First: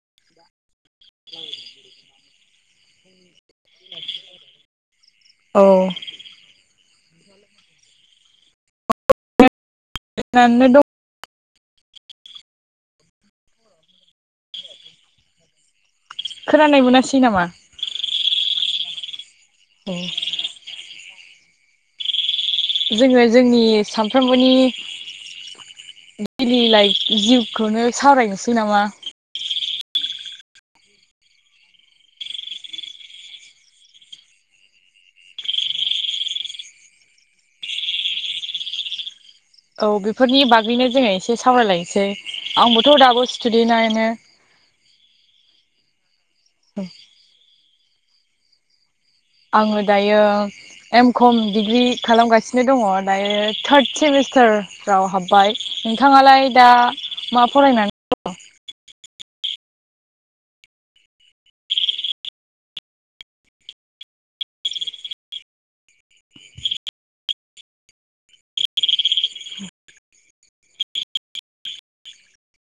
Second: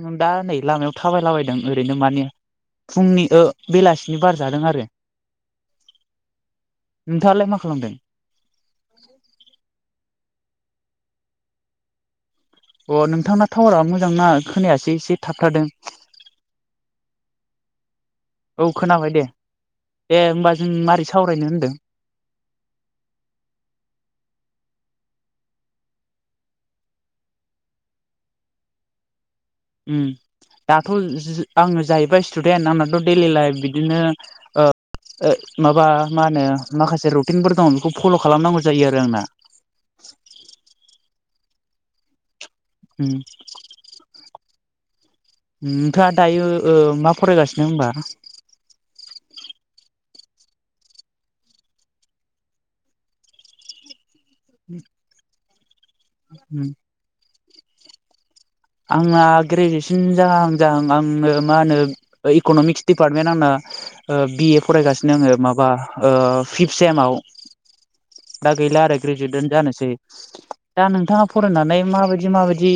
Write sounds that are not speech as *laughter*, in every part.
आं दा नै लामायाव थाबायलाबायदों ओरैनो मानि फुंनि ओ बेलासिनि बारजादों आरो *inaudible* नोंथाङालाय मा खालामदों? *unintelligible* अ नोंथांना टावारा मोजां नङा खोनायासो एसे थाबथदों। खोनानाय मोनासै नामा? औ खोनाबाय दे औ दे होमबा जों माबोरै सावरायनो होनदों। जोङो जोंनि सानफ्रोमबोनि। दैलि लाइक जिउखौनो सावरायनोसै नामा? उम। दाथ' आङो जाहैबाय स्टुडेन्ट आंनाथ' दैडेलि लाइफ बिदिनो। माबा मा होनो माखासे रुटिनफोर दङ बेखौ फल' खालामनांगौ जायो आरो आंना औ बेफोरनि बागैनो जोङो एसे सावरायलायनोसै आंबोथ' उम दाबो स्टुडे नायनो नोंथाङा दायो मा फरायगासिनो होनबा आङो दायो एम कम डिग्रि खालामगासिनो दङ दायो थार्द सेमिस्टार रफ्राव हाबबाय नोंथाङालाय उम दा मा फरायनानै दङ। आंना ग्रेजुवेसन जाहां जाहां आंनो मा होनो इक'नमिक्स डिपार्टमेन्ट आंना। बि ए फरायगासिनो आङो माबा फिफ्थ सेमाव। दा गैला आरो ग्रेजुवेटन जानोसै दा नोंथाङा फरायनानै माबायदि माबायदि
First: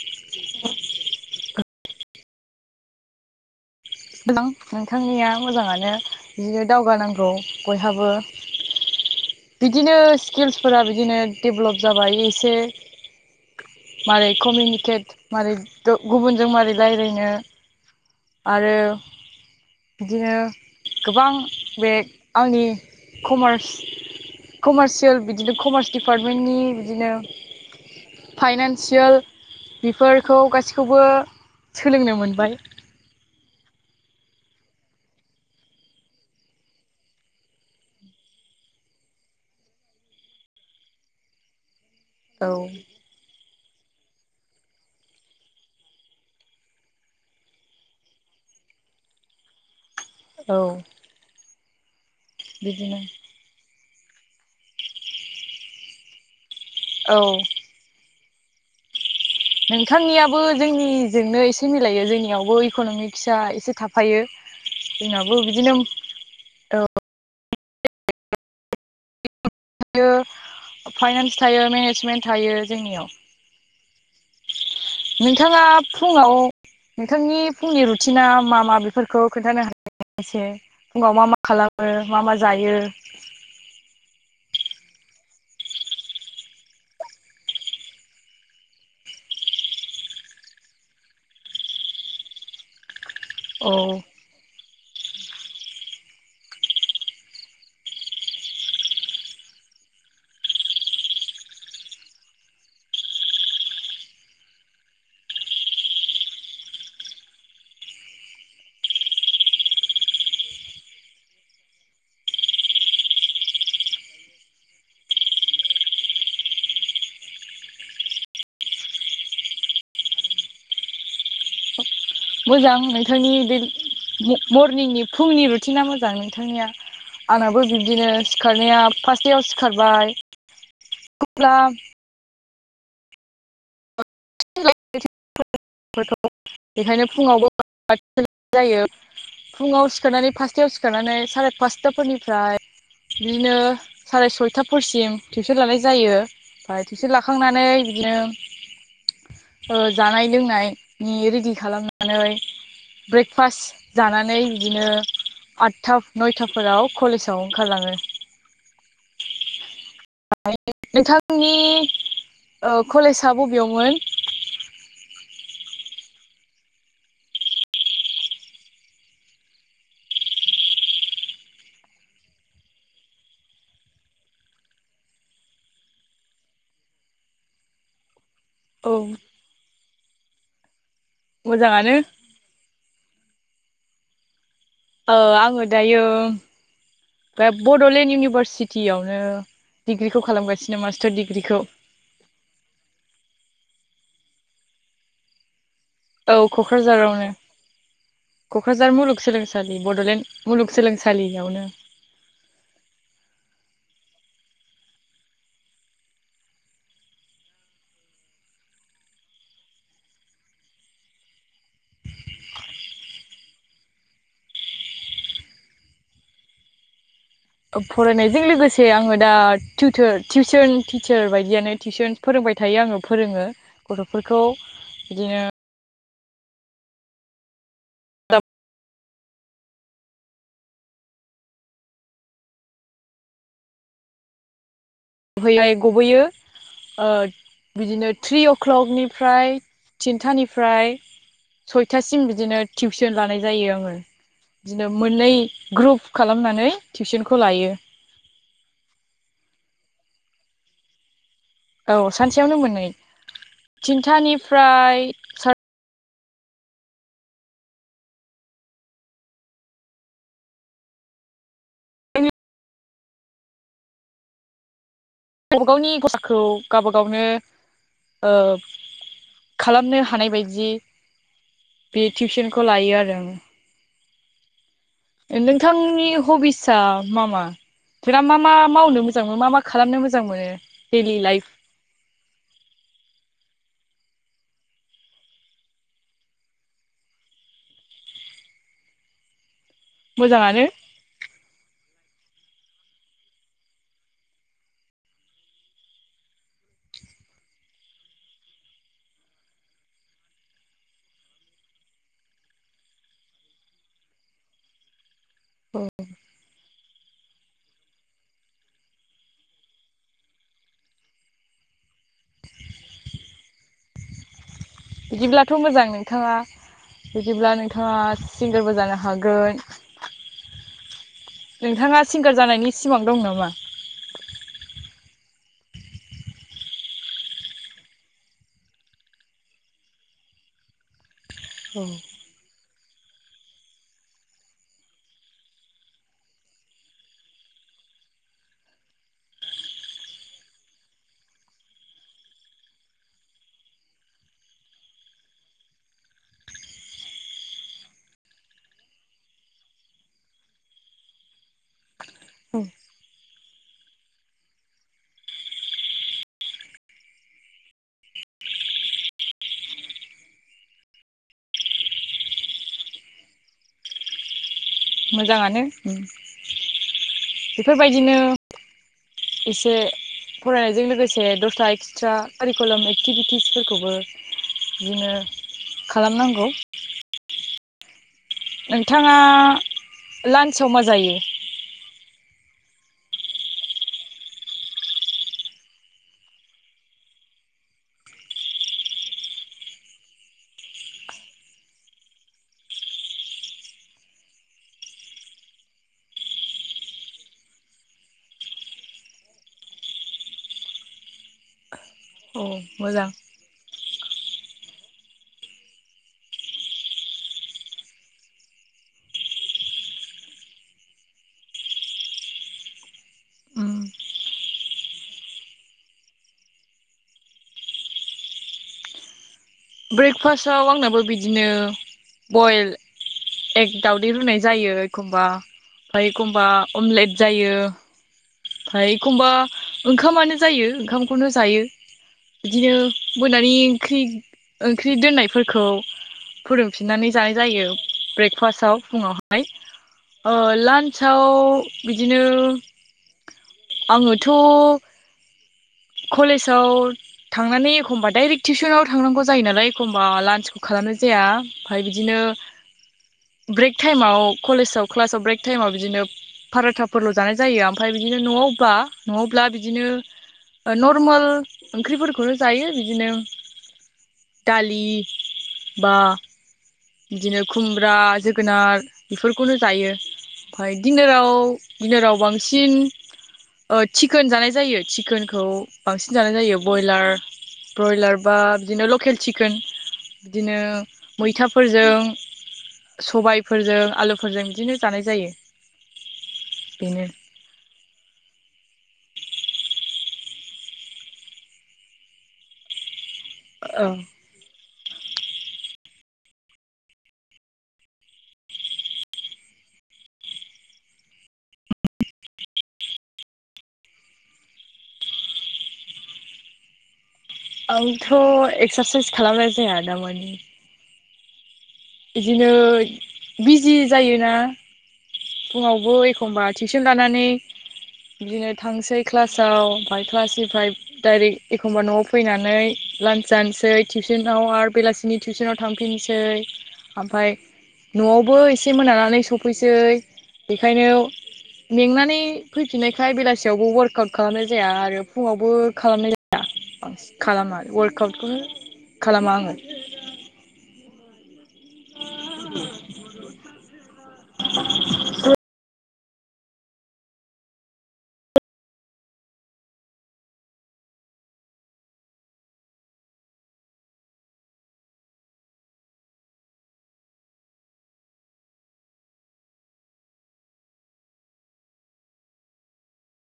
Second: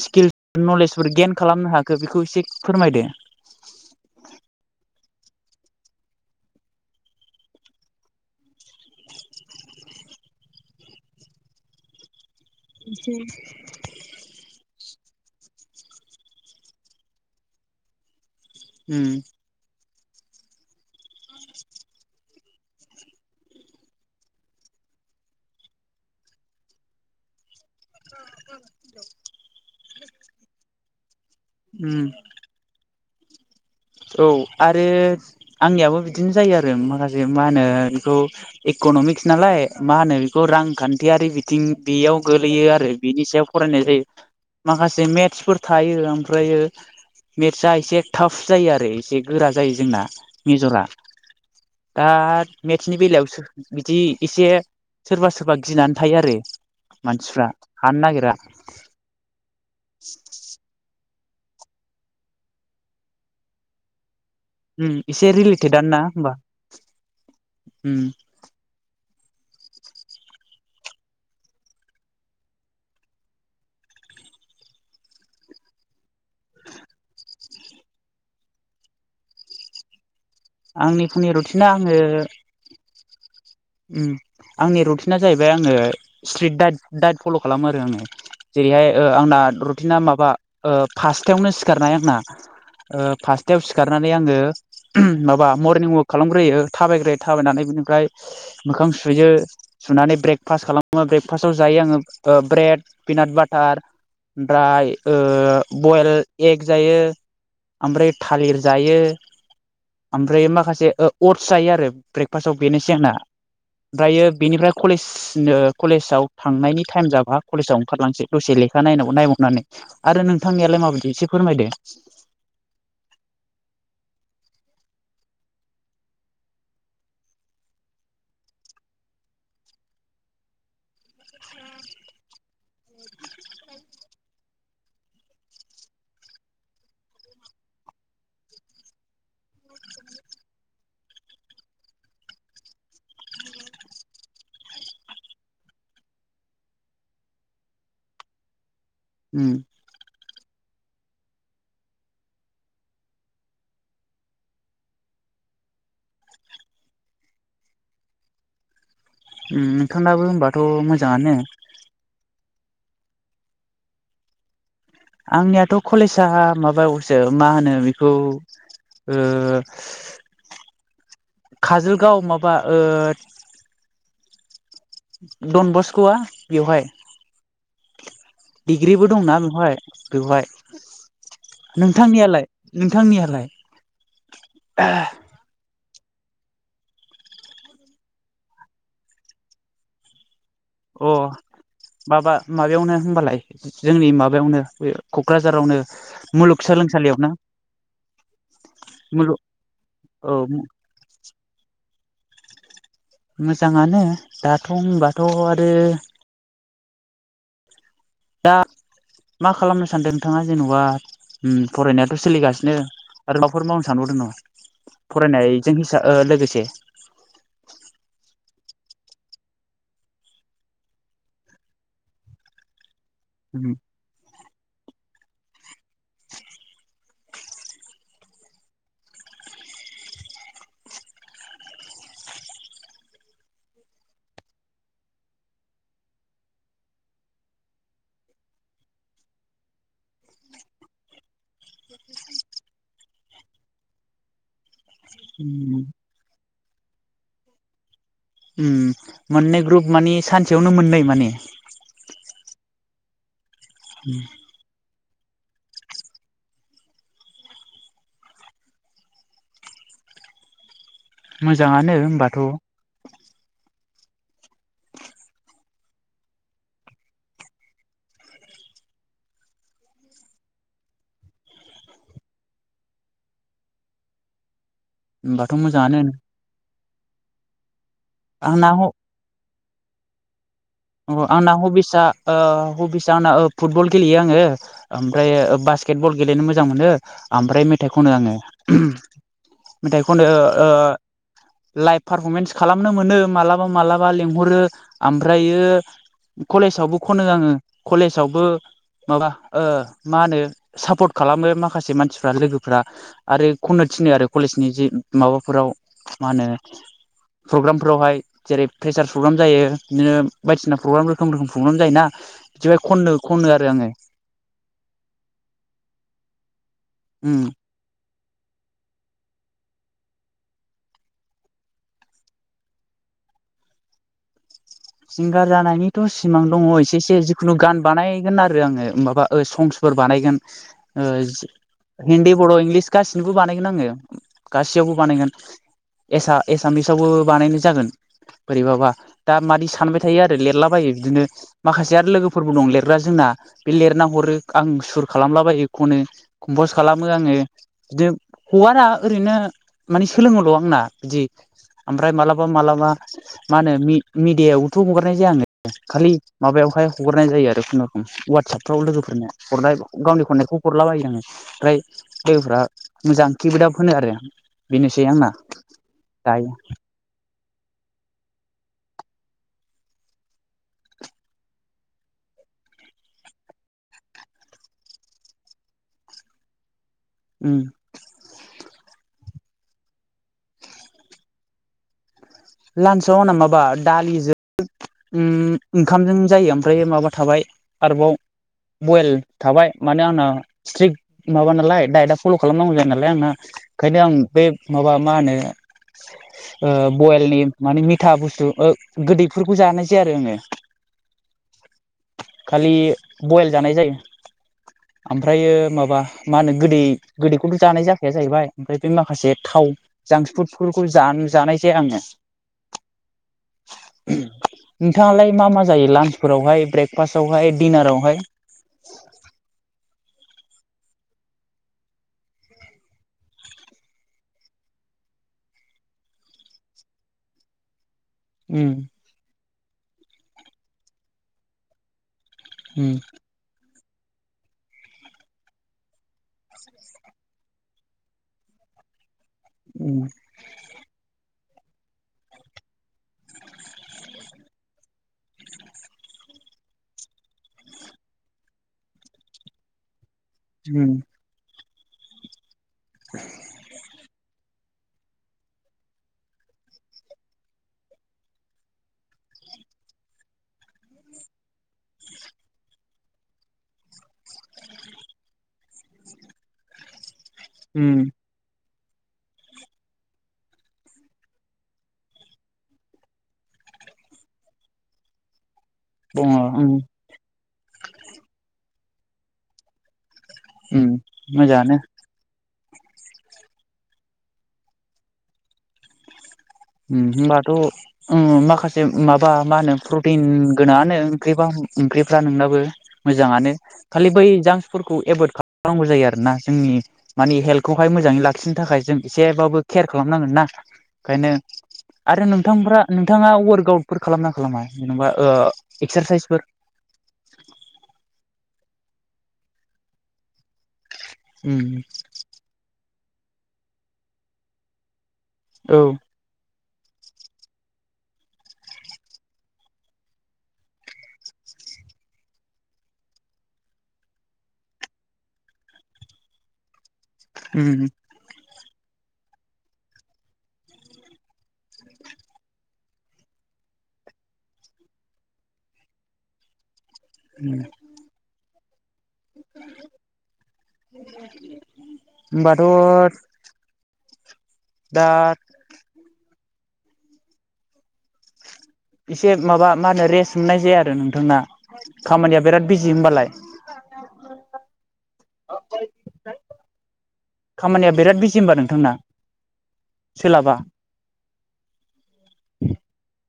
स्किल्स नलेजफोर गियानफोर खालामनो हाखो बेखौ एसे फोरमायदो। बां नोंथांनिया मोजाङानो बिदिनो दावगानांगौ बयहाबो। बिदिनो स्किल्सफोरा बिदिनो डेभलप जाबाय *inaudible* माबोरै कमिउनिकेट मारै गुबुनजों माबारै रायज्लायनो आरो उम बिदिनो गोबां बेग आंनि कमार्स कमार्सियेल बिदिनो कमार्स डिपार्टमेन्टनि बिदिनो फाइनानसियेल बेफोरखौ गासिखौबो उम सोलोंनो मोनबाय औ आरो आंनियाबो बिदिनो जायो आरो माखासे मा होनो बेखौ इकनमिक्स नालाय मा होनो बेखौ रांखान्थियारि बिथिं बेयाव औ गोलैयो आरो बिनि सायाव फरायनाय जायो माखासे मेटसफोर थायो ओमफ्रायो मेटसा एसे टाफ जायो आरो एसे गोरा जायो जोंना औ मेजरा दा मेटसनि बिदिनो बेलायावो बिदि एसे सोरबा सोरबा गिनानै थायो आरो औ मानसिफ्रा हानो नागिरा नोंथांनियाबो जोंनि जोंनो एसे मिलायो जोंनियावबो इकनमिक्सा एसे थाफायो उम एसे जोंनावबो बिदिनो रिलेटेदानोना होमबा औ फाइनान्स थायो मेनेजमेन्ट थायो जोंनियाव *inaudible* नोंथाङा फुङाव नोंथांनि फुंनि रुटिना मा मा बेफोरखौ खोन्थानो हागोन एसे आंनि फुङाव मा फुंनि मा रुटिना खालामो आङो मा मा जायो उम आंनि रुटिना जाहैबाय आङो स्ट्रिट दाइट फल खालामो आरो आङो जेरैहाय आंना रुटिना माबा फासथायावनो सिखारनाय आंना फासथायाव औ सिखारनानै आङो माबा मरनिं वाक खालामग्रोयो थाबायग्रोयो थाबायनानै बिनिफ्राय मोखां सुयो सुनानै ब्रेकफास्ट खालामो ब्रेकफास्टआव जायो आङो ब्रेड पनाट बाटार ओमफ्राय बयल एग जायो ओमफ्राय थालिर जायो ओमफ्राय माखासे अटस जायो आरो ब्रेकफास्टाव बेनोसै आंना ओफ्रायो बेनिफ्राय कलेज कलेजाव थांनायनि टाइम जाबा कलेजाव ओंखारलांसै दसे लेखा नायबावनानै आरो नोंथांनियालाय माबायदि एसे फोरमायदो मोजां नोंथांनि बे मरनिंनि फुंनि रुटिना मोजां नोंथांनिया आंनाबो बिब्दिनो सिखारनाया फासथायाव सिखारबाय अब्ला *unintelligible* *inaudible* बेखायनो फुङावबो जायो फुङाव सिखारनानै फासथायाव सिखारनानै साराय फासथाफोरनिफ्राय बिदिनो साराय सयथाफोरसिम टिउसन लानाय जायो ओमाय थिउसन लाखांनानै बिदिनो उम जानाय लोंनायनि रेडि खालामनानै ब्रेकफास्ट जानानै बिदिनो आथथा नयथाफोराव कलेजाव ओंखारलाङो उम नोंथांनाबो होनोमबाथ मोजाङानो नोंथांनि कलेजआ बबेयावमोन आंनियाथ कलेजा माबायावसो मा होनो बेखौ ओ काजलगाव माबा ओ डन बस्कआ बेयावहाय औ डिग्रिबो दंना बेवहाय बेवहाय मोजाङानो नोंथांनियालाय नोंथांनियालाय ओ अ आंगो दायो दा बडलेण्ड इउनिभारसिटियावनो डिग्रिखौ खालामगासिनो अ मास्टार डिग्रिखौ माबा माबायावनो होनबालाय जोंनि माबा माबायावनो बे कक्राझारावनो औ कक्राझारावनो मुलुगसोलोंसालियावनो कक्राझार मुलुग मुलुगसोलोंसालि औ बडलेण्ड मुलुगसोलोंसालियावनो मोजाङानो दाथ होनबाथ आरो दा मा खालामनो सानदों नोंथाङा जेनेबा ओम फरायनायाथ' सोलिगासिनो आरो माबाफोर मावनो सानबावदों नामा फरायनायजों हिसाब लोगोसे फरायनायजों लोगोसे आङो दा टिउसन टिचार बायदियानो टिउसन फोरों फोरोंबाय थायो आङो फोरोङो उम गथ'फोरखौ बिदिनो *unintelligible* गबोयो ओ बिदिनो थ्रि अ क्लकनिफ्राय थिनथानिफ्राय सयथासिम बिदिनो टिउसन लानाय जायो आङो बिदिनो मोननै उम ग्रुप खालामनानै टिउसनखौ लायो मोननै ग्रुप मानि सानसेयावनो मोननै माने औ सानसेयावनो मोननै थिनथानिफ्राय मोजाङानो होमबाथ' गावबा गावनि खरसाखौ गावबा गावनो खालामनो हानाय बायदि बे टिउसनखौ लायो आरो आं होमबाथ' मोजाङानो नोंथांनि हबिसा मा मा बिराद मा मा आंना ह मावनो मोजां मोनो मा मा खालामनो मोजां मोनो दैलि लाइफ आंना हबिसा हबिसा आंना ओ फुटबल गेलेयो आङो ओमफ्राय बास्केट बल गेलेनो मोजां मोनो ओमफ्राय मेथाइ खनो आङो मेथाइ खनो मोजाङानो ओ लाइफ पारफरमेन्स खालामनो मोनो मालाबा मालाबा लिंहरो ओमफ्रायो कलेजावबो खनो आङो कलेजावबो माबा ओ मा होनो सापर्ट खालामो माखासे मानसिफ्रा लोगोफ्रा आरो खननो थिनो आरो कलेजनि जि माबाफोराव औ मा होनो प्रग्रामफोरावहाय जेरै प्रेसार प्रग्राम जायो बिदिनो बायदिसिना प्रग्राम रोखोम रोखोम प्रग्राम जायोना बिदि खननो खनो आरो आङो बिदिब्लाथ' मोजां नोंथाङा उम बिदिब्ला नोंथाङा सिंगारबो जानो हागोन नोंथाङा सिंगार जानायनि सिमां दं नामा सिंगार जानायनिथ' सिमां दङ एसे एसे जिखुनु गान बानायगोन आरो आङो माबा संसफोर बानायगोन ओ औ हिन्दी बर' इंलिस गासिनोबो बानायगोन आङो गासैयावबो बानायगोन एसा एसामिसावबो बानायनाय जागोन बोरैबाबा दा मादि सानबाय थायो आरो लिरलाबायो बिदिनो माखासे आरो लोगोफोरबो दं लिरग्रा जोंना बे लिरना हरो आं सुर खालामलाबाय एखौनो कमपस खालामो आङो बिदिनो हगारा ओरैनो मानि सोलोङोल' आंना बिदि ओमफ्राय मालाबा मालाबा मा होनो मिडियायाव हगारनाय जाया आङो खालि माबायावहाय हगारनाय जायो आरो खुनुरुखुम वाट्सपफ्राव लोगोफोरनो हरनाय गावनि खननायखौ हरलाबायो आङो ओमफ्राय लोगोफ्रा मोजां किप आप होनो आरो आ बेनोसै आंना मोजाङानो उम दायो बेफोरबायदिनो एसे फरायनायजों लोगोसे दस्रा एक्सट्रा कारिकुलाम एक्टिभिटिसफोरखौबो बिदिनो खालामनांगौ ओम नोंथाङा लानसआव मा जायो लानसआव आंना माबा दालिजों ओम ओंखामजों जायो ओमफ्राय माबा थाबाय आरोबाव बयेल थाबाय माने आंना स्ट्रिक माबा नालाय डाइटआ फल' खालामनांगौ जायो नालाय आंना ओंखायनो आं बे माबा मा होनो ओ बयेलनि माने मिथा बुस्थु ओ गोदैफोरखौ जानाय जाया आरो आङो औ खालि मोजां बयल जानाय जायो ओमफ्रायो माबा मा होनो गोदै गोदैखौथ' जानाय जाखाया जाहैबाय ओमफ्राय बे माखासे थाव जांक्सफुटफोरखौ जान जानाय जाया आङो उम नोंथाङालाय मा मा जायो लान्चफोरावहाय ब्रेकफास्टावहाय दिडिनारावहाय *inaudible* ब्रेकफास्टाव आंनाबो बिदिनो बइल एक दावदै रुनाय जायो एखमबा ओमफ्राय एखमबा अमलेट जायो उम ओमफ्राय एखमबा ओंखामानो जायो ओंखामखौनो जायो बिदिनो उम मोनानि ओंख्रि ओंख्रि दोननायफोरखौ फुदुंफिननानै जानाय जायो ब्रेकफास्टाव फुङावहाय उम ओ लान्स साव बिदिनो आङोथ' कलेजाव थांनानै एखमबा डाइरेक्ट टिउसनाव थांनांगौ जायो नालाय एखम बा लान्चखौ उम खालामनाय जाया ओमफ्राय बिदिनो ब्रेक टाइमाव कलेजाव क्लासाव ब्रेक टाइमाव बिदिनो फाराथाफोरल' जानाय जायो ओमफ्राय बिदिनो न'आवब्ला न'आवब्ला बिदिनो नरमोल ओंख्रिफोरखौनो जायो बिदिनो दालि बा बिदिनो उम खुमब्रा जोगोनार बेफोरखौनो जायो ओमफ्राय दिनाराव दिनाराव बांसिन ओ चिकोन जानाय जायो चिकोनखौ बांसिन दङ जानाय जायो उम बयलार ब्रयलार बा बिदिनो लकेल चिकोन बिदिनो उम मोजाङानो मैथाफोरजों सबाइफोरजों आलुफोरजों बिदिनो जानाय जायो ओम बेनो होनोमबाथ' ओम माखासे माबा मा होनो प्रटिन गोनाङानो ओंख्रिबा ओंख्रिफ्रा नोंनाबो मोजाङानो औ खालि बै जां फोरखौ एभयद खालामनांगौ जायो आरोना जोंनि माने हेल्थखौहाय मोजाङै लाखिनो थाखाय जों एसेबाबो केयार खालामनांगोन ना ओंखायनो आरो नोंथांफ्रा नोंथाङा वार्कआउटफोर खालामना खालामा जेनेबा एक्सारसाइसफोर *inaudible* आंथ' एक्सारसाइस खालामनाय जाया दा मानि उम बिदिनो बिजि जायोना औ फुङावबो एखमबा टिउसन लानानै बिदिनो थांसै क्लासाव ओमफ्राय क्लासनिफ्राय डाइरेक्ट एखमबा न'आव फैनानै लान्च जानोसै टिउसनाव आरो बेलासिनि टिउसनाव थांफिनसै ओमफाय उम न'आवबो एसे मोनानानै सफैसै बेखायनो मेंनानै फै फिननायखाय बेलासियावबो वार्कआउट खालामनाय जाया आरो फुङावबो खालामनाय जाया खालामा वार्कआउटखौनो खालामा आङो *inaudible* होमबाथ दात एसे माबा मा होनो रेस्ट मोननाय जाया आरो नोंथांना खामानिया बिराद बिजि होमबालाय *unintelligible* खामानिया बिराद बिजि होमबा नोंथांना सोलाबा *inaudible*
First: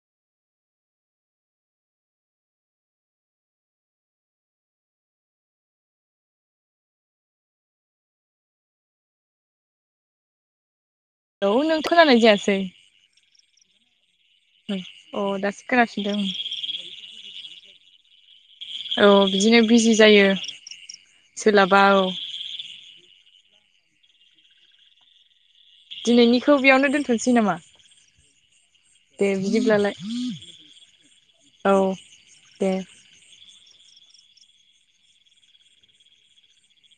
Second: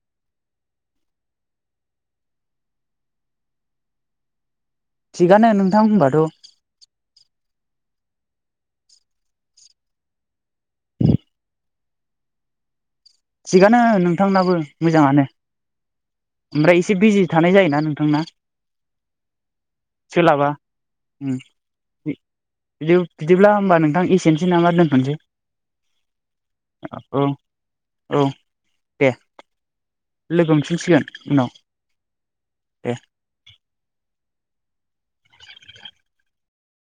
थिगानो नोंथां होनबाथ' औ नों खोनानाय जायासै थिगानो नोंथांनाबो अ मोजाङानो दासो खोनाफिनदों ओमफ्राय एसे बिजि थानाय जायोना नोंथांना औ बिदिनो बिजि जायो ओम सोलाबा औ बि बिदि बिदिब्ला होमबा नोंथां एसेनोसै नामा दोनथ'नोसै दिनैनिखौ बेयावनो औ दोनथ'सै नामा औ दे लोगो मोनफिनसिगोन उनाव बिदिब्लालाय औ दे